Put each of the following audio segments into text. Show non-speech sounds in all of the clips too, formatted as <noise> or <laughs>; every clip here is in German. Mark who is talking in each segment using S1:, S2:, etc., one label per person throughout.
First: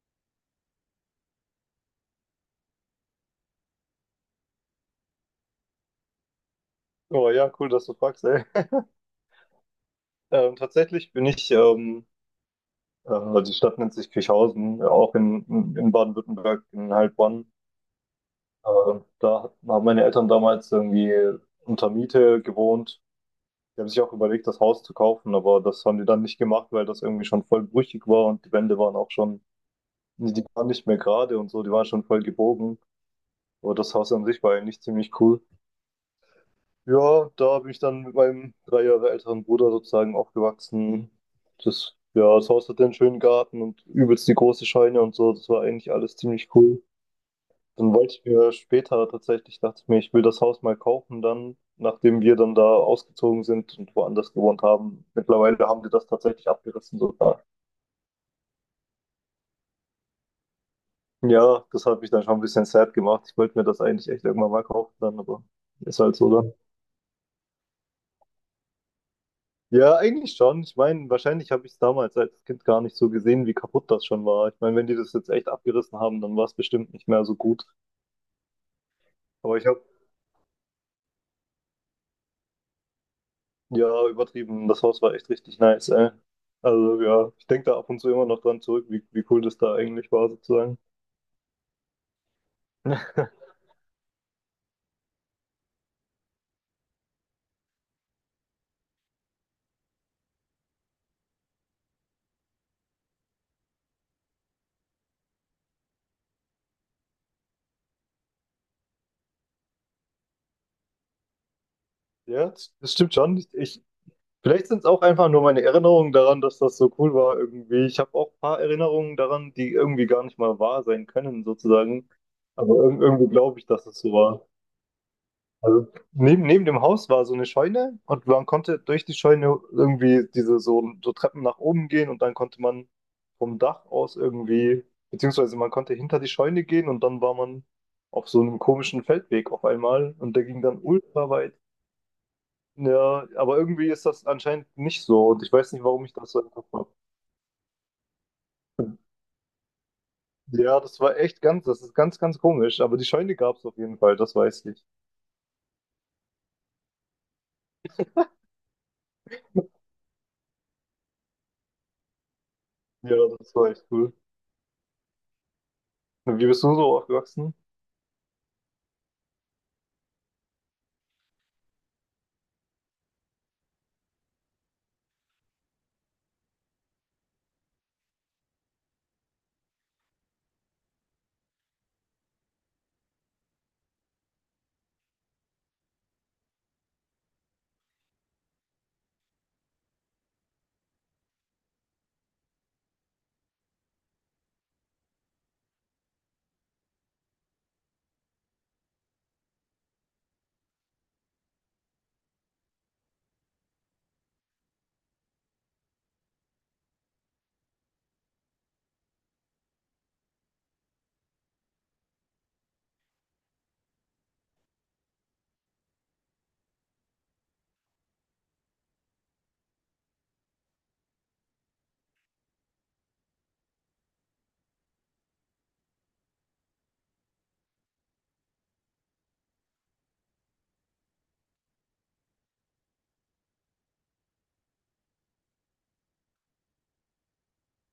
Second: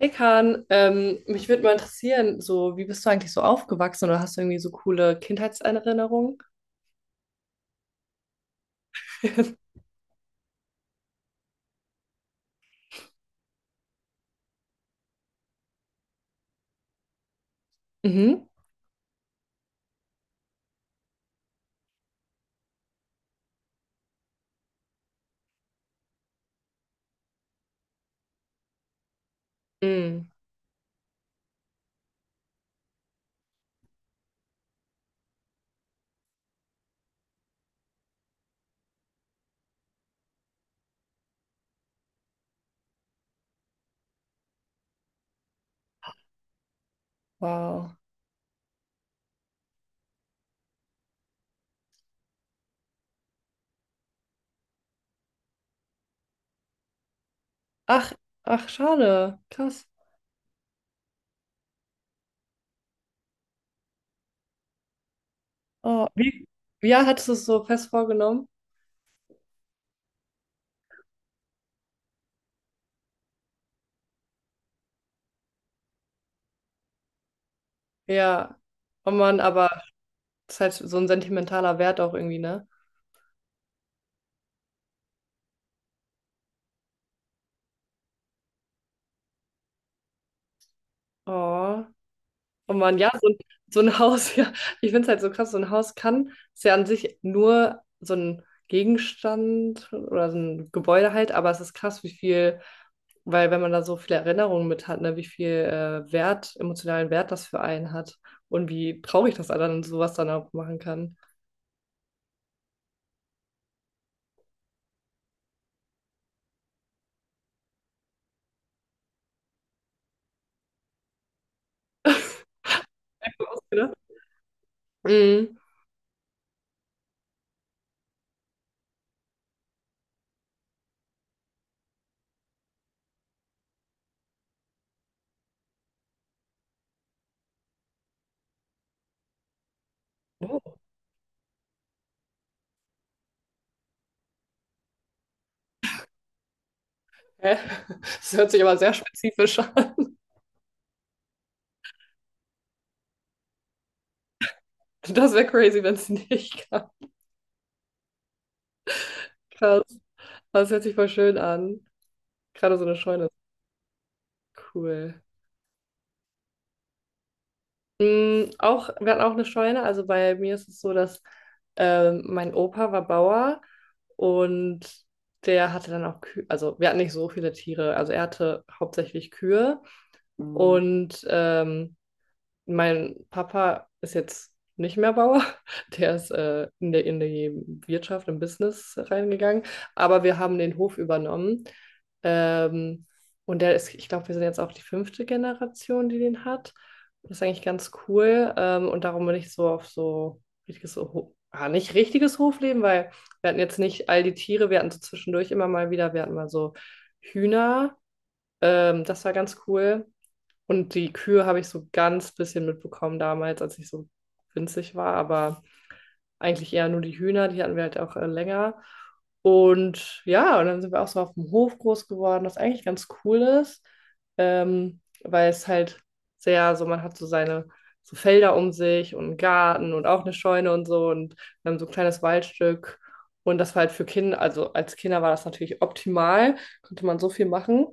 S1: Hey Kahn, mich würde mal interessieren, so wie bist du eigentlich so aufgewachsen oder hast du irgendwie so coole Kindheitserinnerungen?
S2: Oh ja, cool, dass du fragst, ey.
S1: <laughs>
S2: Tatsächlich bin ich, die Stadt nennt sich Kirchhausen, auch in Baden-Württemberg, in Heilbronn.
S1: Mhm.
S2: Äh, Haben meine Eltern damals irgendwie unter Miete gewohnt. Die haben sich auch überlegt, das Haus zu kaufen, aber das haben die dann nicht gemacht, weil das irgendwie schon voll brüchig war und die Wände waren auch schon,
S1: Mm,
S2: nee, die waren nicht mehr gerade und so, die waren schon voll gebogen. Aber das Haus an sich war eigentlich ziemlich cool. Ja, da bin ich dann mit meinem 3 Jahre älteren Bruder sozusagen aufgewachsen. Das, ja, das Haus hatte einen schönen Garten und übelst die große Scheune und so. Das war eigentlich alles ziemlich cool. Dann
S1: wow.
S2: wollte ich mir später tatsächlich, dachte ich mir, ich will das Haus mal kaufen dann, nachdem wir dann da ausgezogen sind und woanders gewohnt haben. Mittlerweile haben die das tatsächlich abgerissen sogar.
S1: Ach, ach, schade. Krass.
S2: Ja, das hat mich dann schon ein bisschen sad gemacht. Ich wollte mir das eigentlich echt irgendwann mal kaufen dann, aber ist
S1: Oh,
S2: halt so.
S1: wie? Ja, hattest du es so fest vorgenommen?
S2: Ja, eigentlich schon. Ich meine, wahrscheinlich habe ich es damals als Kind gar nicht so gesehen, wie kaputt das schon war. Ich meine, wenn die das jetzt echt abgerissen haben, dann war es bestimmt nicht mehr so gut.
S1: Ja. Oh Mann,
S2: Aber ich
S1: aber
S2: habe,
S1: das ist halt so ein sentimentaler Wert auch irgendwie, ne?
S2: ja, übertrieben. Das Haus war echt richtig nice, ey. Also ja, ich denke da ab und zu immer noch dran zurück, wie cool das da eigentlich war, sozusagen.
S1: Oh. Oh Mann, ja, so,
S2: <laughs>
S1: so ein Haus, <laughs> ja. Ich finde es halt so krass, so ein Haus kann, ist ja an sich nur so ein Gegenstand oder so ein Gebäude halt, aber es ist krass, wie viel. Weil wenn man da so viele Erinnerungen mit hat, ne, wie viel Wert, emotionalen Wert das für einen hat und wie traurig das dann sowas dann auch machen kann.
S2: Ja, das stimmt schon. Ich, vielleicht sind es auch einfach nur meine Erinnerungen daran, dass das so cool war irgendwie. Ich habe auch ein paar Erinnerungen daran, die irgendwie gar nicht mal wahr sein können, sozusagen. Aber ir irgendwie glaube ich, dass
S1: Ausgedacht?
S2: es so war.
S1: Mhm.
S2: Also neben dem Haus war so eine Scheune und man konnte durch die Scheune irgendwie diese so Treppen nach oben gehen und dann konnte man vom Dach aus irgendwie, beziehungsweise man konnte hinter die Scheune gehen und dann war man auf so einem komischen Feldweg auf einmal und der ging
S1: Oh,
S2: dann ultra weit. Ja, aber irgendwie ist das anscheinend nicht so und ich weiß nicht, warum ich das so im Kopf habe.
S1: hä? Das hört sich aber sehr spezifisch an.
S2: Ja, das ist ganz, ganz komisch, aber die Scheune gab es auf jeden Fall, das weiß ich.
S1: Das wäre crazy, wenn es nicht <laughs> gab. Krass. Das hört sich voll schön an. Gerade so eine
S2: Ja,
S1: Scheune.
S2: das war echt cool.
S1: Cool.
S2: Und wie bist du so aufgewachsen?
S1: Mm, auch, wir hatten auch eine Scheune. Also bei mir ist es so, dass mein Opa war Bauer und der hatte dann auch Kühe. Also wir hatten nicht so viele Tiere. Also er hatte hauptsächlich Kühe. Mhm. Und mein Papa ist jetzt nicht mehr Bauer, <laughs> der ist in der, in die Wirtschaft, im Business reingegangen, aber wir haben den Hof übernommen. Ähm, und der ist, ich glaube, wir sind jetzt auch die fünfte Generation, die den hat. Das ist eigentlich ganz cool. Und darum bin ich so auf so richtiges, nicht richtiges Hofleben, weil wir hatten jetzt nicht all die Tiere, wir hatten so zwischendurch immer mal wieder, wir hatten mal so Hühner. Das war ganz cool. Und die Kühe habe ich so ganz bisschen mitbekommen damals, als ich so winzig war, aber eigentlich eher nur die Hühner, die hatten wir halt auch länger. Und ja, und dann sind wir auch so auf dem Hof groß geworden, was eigentlich ganz cool ist, weil es halt sehr so, man hat so seine so Felder um sich und einen Garten und auch eine Scheune und so und wir haben so ein kleines Waldstück. Und das war halt für Kinder, also als Kinder war das natürlich optimal, konnte man so viel machen.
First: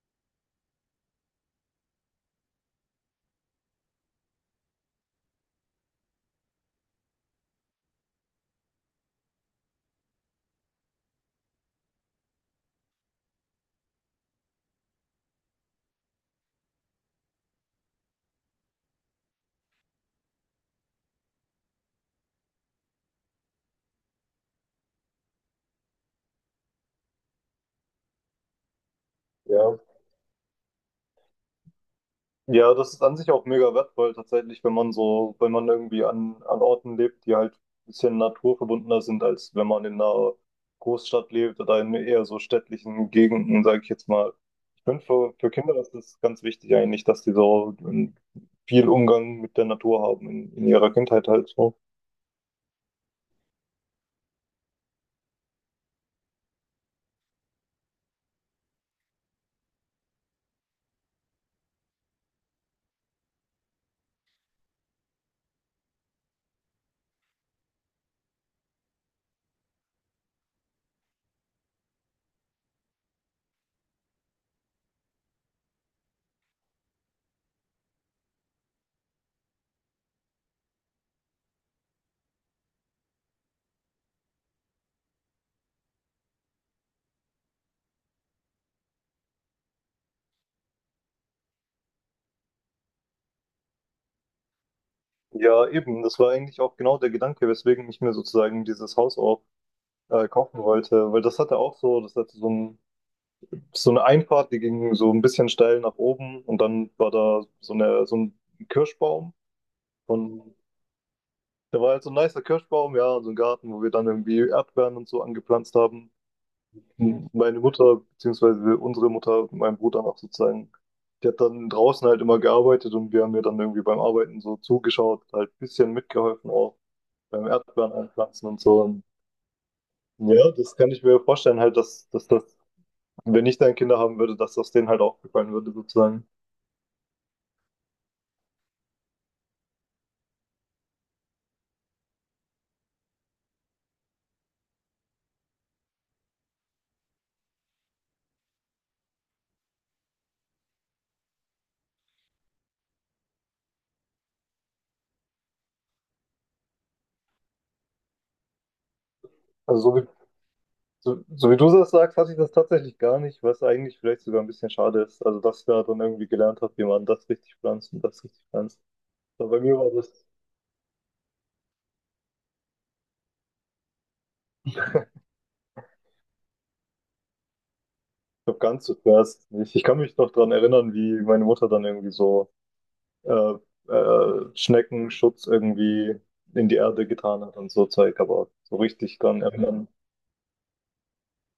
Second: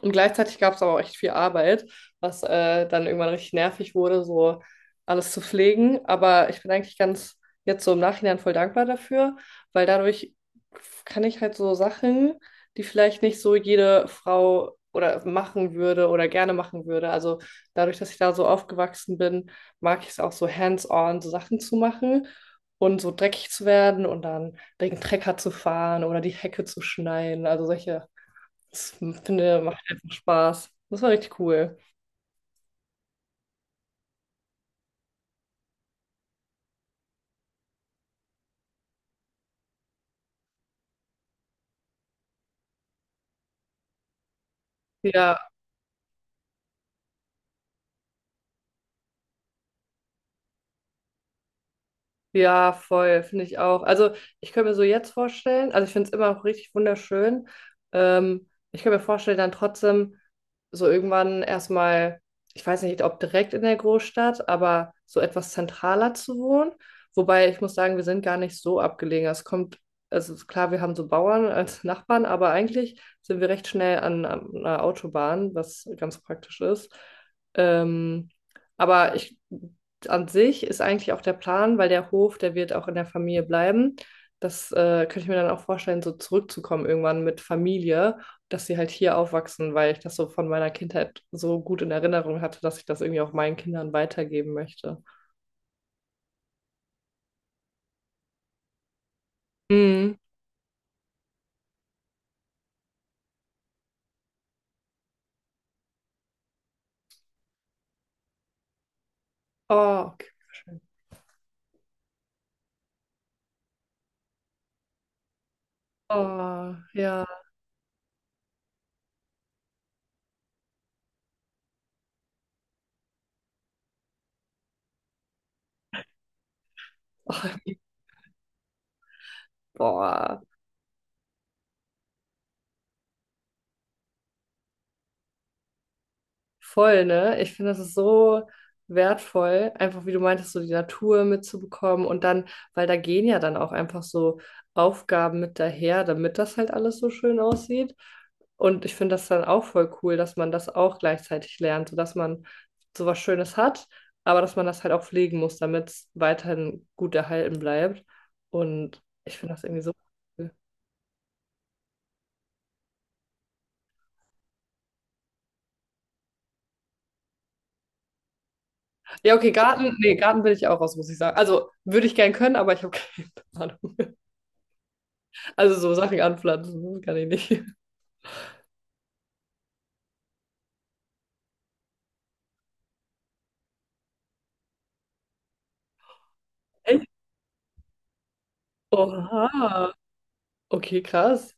S1: Und gleichzeitig gab es aber auch echt viel Arbeit, was dann irgendwann richtig nervig wurde, so alles zu pflegen. Aber ich bin eigentlich ganz jetzt so im Nachhinein voll dankbar dafür, weil dadurch kann ich halt so Sachen, die vielleicht nicht so jede Frau oder machen würde oder gerne machen würde. Also dadurch, dass ich da so aufgewachsen bin, mag ich es auch so hands-on so Sachen zu machen und so dreckig zu werden und dann den Trecker zu fahren oder die Hecke zu schneiden. Also solche, das finde,
S2: Ja.
S1: macht einfach Spaß. Das war richtig cool.
S2: Ja, das ist an sich auch mega wertvoll tatsächlich, wenn man irgendwie an Orten lebt, die halt ein bisschen naturverbundener sind, als wenn man in einer Großstadt lebt oder in eher so städtlichen Gegenden, sage ich jetzt mal. Ich finde für,
S1: Ja,
S2: für Kinder ist das ganz wichtig eigentlich, dass die so viel Umgang mit der Natur haben in ihrer Kindheit halt so.
S1: ja, voll, finde ich auch. Also ich könnte mir so jetzt vorstellen, also ich finde es immer noch richtig wunderschön. Ich könnte mir vorstellen, dann trotzdem so irgendwann erstmal, ich weiß nicht, ob direkt in der Großstadt, aber so etwas zentraler zu wohnen. Wobei ich muss sagen, wir sind gar nicht so abgelegen. Es kommt, also ist klar, wir haben so Bauern <laughs> als Nachbarn, aber eigentlich sind wir recht schnell an, an einer Autobahn, was ganz praktisch ist. Ähm, aber ich an sich ist eigentlich auch der Plan, weil der Hof, der wird auch in der Familie bleiben. Das könnte ich mir dann auch vorstellen, so zurückzukommen irgendwann mit Familie, dass sie halt hier aufwachsen, weil ich das so von meiner Kindheit so gut in Erinnerung hatte, dass ich das irgendwie auch meinen Kindern weitergeben möchte.
S2: Ja, eben, das war eigentlich auch genau der Gedanke, weswegen ich mir sozusagen dieses Haus auch
S1: Mhm.
S2: kaufen wollte, weil das hatte auch so, das hatte so einen so eine Einfahrt, die ging so ein bisschen steil nach oben und dann war da so, eine, so ein Kirschbaum
S1: Oh, okay,
S2: und
S1: schön.
S2: da war halt so ein nicer Kirschbaum, ja, und so ein Garten, wo wir dann irgendwie Erdbeeren und so angepflanzt haben.
S1: Oh, ja.
S2: Und meine Mutter, beziehungsweise unsere Mutter, mein Bruder auch sozusagen, die hat dann draußen halt immer gearbeitet und wir haben ihr dann irgendwie beim Arbeiten so zugeschaut, halt ein bisschen mitgeholfen auch beim
S1: Oh,
S2: Erdbeeren einpflanzen und so. Und
S1: boah.
S2: ja, das kann ich mir vorstellen halt, dass, dass wenn ich dann Kinder haben würde, dass das denen halt auch gefallen würde sozusagen.
S1: Voll, ne? Ich finde, das ist so wertvoll, einfach wie du meintest, so die Natur mitzubekommen und dann, weil da gehen ja dann auch einfach so Aufgaben mit daher, damit das halt alles so schön aussieht. Und ich finde das dann auch voll cool, dass man das auch gleichzeitig lernt, sodass man sowas Schönes hat, aber dass man das halt auch pflegen muss, damit es weiterhin gut erhalten bleibt. Und ich finde das irgendwie
S2: Also
S1: so
S2: so wie
S1: cool.
S2: so wie du das sagst, hatte ich das tatsächlich gar nicht, was eigentlich vielleicht sogar ein bisschen schade ist. Also, dass ich da dann irgendwie gelernt habe, wie man das richtig pflanzt und das richtig pflanzt.
S1: Ja,
S2: Aber
S1: okay,
S2: bei mir war
S1: Garten, nee,
S2: das
S1: Garten will ich auch raus, muss ich sagen. Also würde ich gern können, aber ich habe <laughs> keine Ahnung. Also so Sachen anpflanzen, das kann ich nicht.
S2: noch ganz so zuerst nicht. Ich kann mich noch daran erinnern, wie meine Mutter dann irgendwie so äh, Schneckenschutz irgendwie in die Erde
S1: Echt?
S2: getan hat und so Zeug, aber so richtig dran erinnern.
S1: Oha. Okay, krass.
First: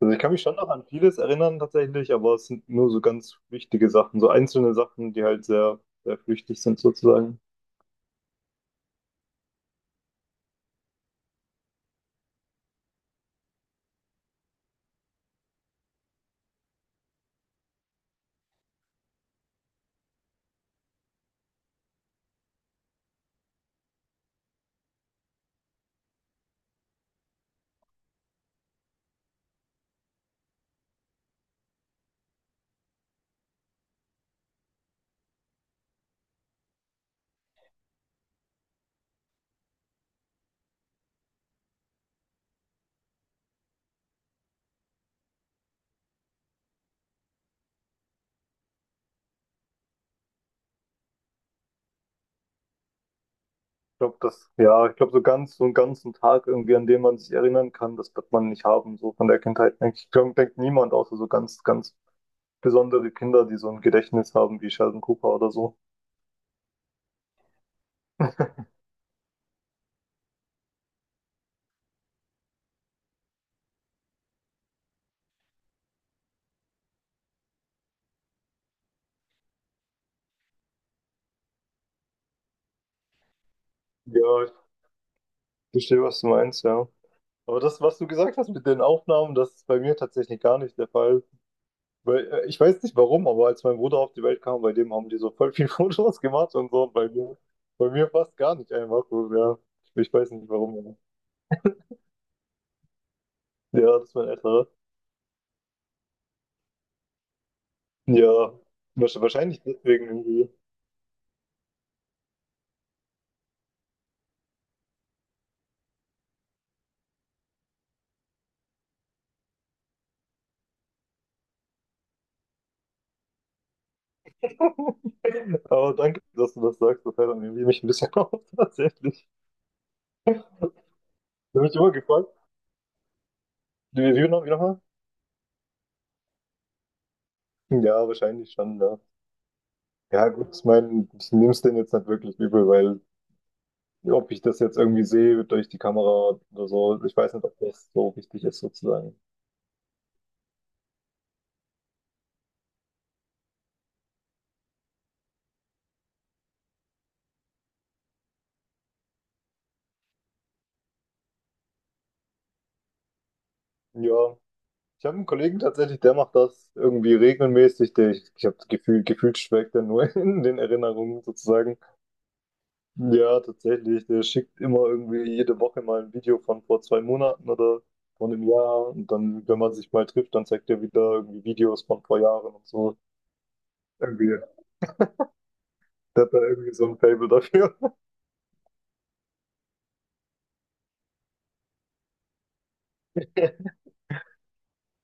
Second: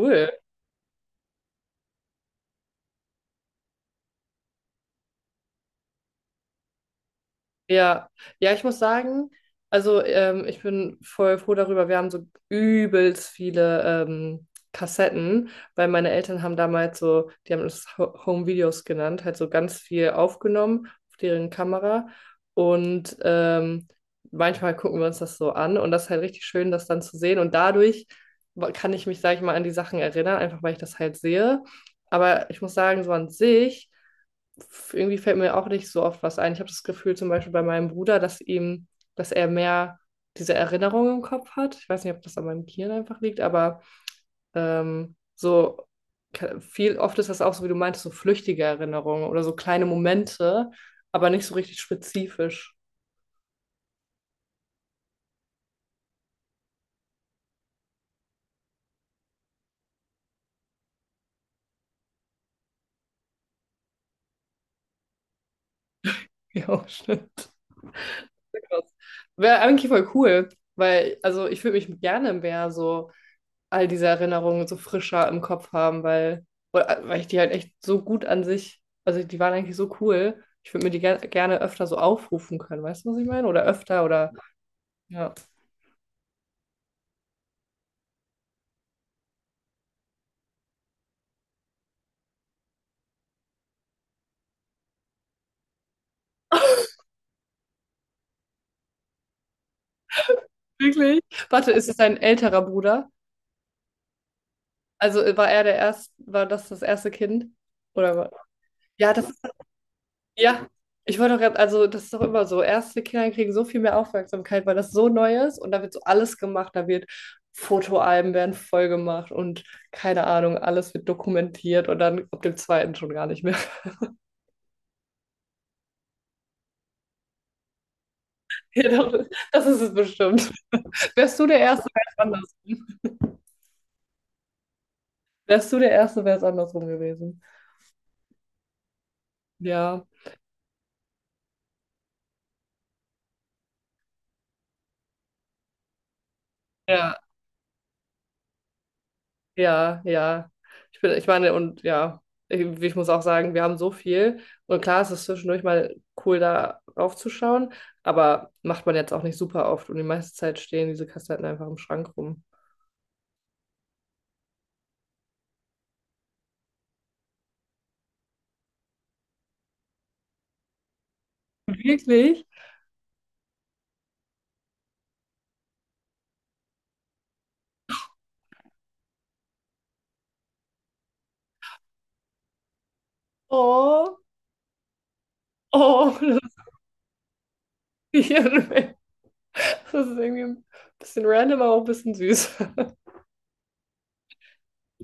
S2: Also ich kann mich schon noch an vieles erinnern tatsächlich, aber es sind nur so ganz wichtige Sachen, so einzelne Sachen, die halt sehr, sehr flüchtig sind sozusagen.
S1: Ja, ja, ich muss sagen, also ich bin voll froh darüber. Wir haben so übelst viele Kassetten, weil meine Eltern haben damals so, die haben es Home Videos genannt, halt so ganz viel aufgenommen auf deren Kamera. Und manchmal gucken wir uns das so an und das ist halt richtig schön, das dann zu sehen. Und dadurch kann ich mich, sag ich mal, an die Sachen erinnern, einfach weil ich das halt sehe. Aber ich muss sagen, so an sich irgendwie fällt mir auch nicht so oft was ein. Ich habe das Gefühl, zum Beispiel bei meinem Bruder, dass ihm, dass er mehr diese Erinnerung im Kopf hat. Ich weiß nicht, ob das an meinem Gehirn einfach liegt, aber so viel, oft ist das auch so, wie du meintest, so flüchtige Erinnerungen oder so kleine Momente, aber nicht so richtig spezifisch. <laughs>
S2: Ich glaube, das, ja, ich glaube, so ganz, so einen ganzen Tag irgendwie, an den man sich erinnern kann, das wird man nicht haben, so von der Kindheit. Denke Ich glaube denkt niemand, außer so ganz, ganz besondere Kinder, die so ein Gedächtnis haben, wie Sheldon Cooper oder so.
S1: Ja, stimmt. Wäre eigentlich voll cool, weil, also ich würde mich gerne mehr so all diese Erinnerungen so frischer im Kopf haben, weil, weil ich die halt echt so gut an sich, also die waren eigentlich so cool. Ich würde mir die gerne öfter so aufrufen können, weißt du, was ich meine? Oder öfter oder
S2: Ja, ich
S1: ja.
S2: verstehe, was du meinst, ja. Aber das, was du gesagt hast mit den Aufnahmen, das ist bei mir tatsächlich gar nicht der Fall. Weil, ich weiß nicht warum, aber als mein Bruder auf die Welt kam, bei dem haben die so voll viel <laughs> Fotos gemacht und so, und bei mir fast gar nicht einfach so, ja. Ich weiß nicht warum.
S1: Wirklich? Warte, ist es dein älterer Bruder?
S2: Ja, das ist mein älterer.
S1: Also war er der erste, war das das erste Kind? Oder war,
S2: Ja,
S1: ja,
S2: wahrsch-
S1: das
S2: wahrscheinlich deswegen irgendwie.
S1: ja, ich wollte doch gerade, also das ist doch immer so. Erste Kinder kriegen so viel mehr Aufmerksamkeit, weil das so neu ist und da wird so alles gemacht. Da wird Fotoalben werden voll gemacht und keine Ahnung, alles wird dokumentiert und dann ab dem zweiten schon gar nicht mehr. <laughs>
S2: <laughs> Aber danke, dass du das sagst. Das hält dann irgendwie mich ein bisschen <laughs> auf,
S1: Ja, doch,
S2: tatsächlich.
S1: das ist es bestimmt. Wärst du der
S2: Da bin ich
S1: Erste,
S2: immer
S1: wäre es
S2: gefragt.
S1: andersrum.
S2: Wie nochmal?
S1: Wärst du der Erste, wäre es andersrum gewesen.
S2: Ja, wahrscheinlich schon, ja.
S1: Ja,
S2: Ja, gut, ich meine, ich nehme es denen jetzt nicht wirklich übel, weil ob ich das jetzt irgendwie sehe durch die Kamera oder so,
S1: ja.
S2: ich weiß nicht, ob das so wichtig ist, sozusagen.
S1: Ja, ja. Ich bin, ich meine, und ja, irgendwie, ich muss auch sagen, wir haben so viel. Und klar, es ist zwischendurch mal cool, da raufzuschauen, aber macht man jetzt auch nicht super oft. Und die meiste Zeit stehen diese Kassetten einfach im Schrank rum.
S2: Ja, ich habe einen Kollegen tatsächlich, der macht das irgendwie regelmäßig. Der, ich habe gefühlt schwelgt er nur <laughs> in den Erinnerungen, sozusagen.
S1: Wirklich?
S2: Ja, tatsächlich. Der schickt immer irgendwie jede Woche mal ein Video von vor 2 Monaten oder von einem Jahr. Und dann, wenn man sich mal trifft, dann zeigt er wieder irgendwie Videos von vor Jahren und so.
S1: Oh,
S2: Irgendwie,
S1: oh,
S2: der hat da
S1: das
S2: irgendwie so ein Faible dafür.
S1: Gehirn. <laughs> Das ist irgendwie ein bisschen random, aber auch ein bisschen süß.
S2: <laughs>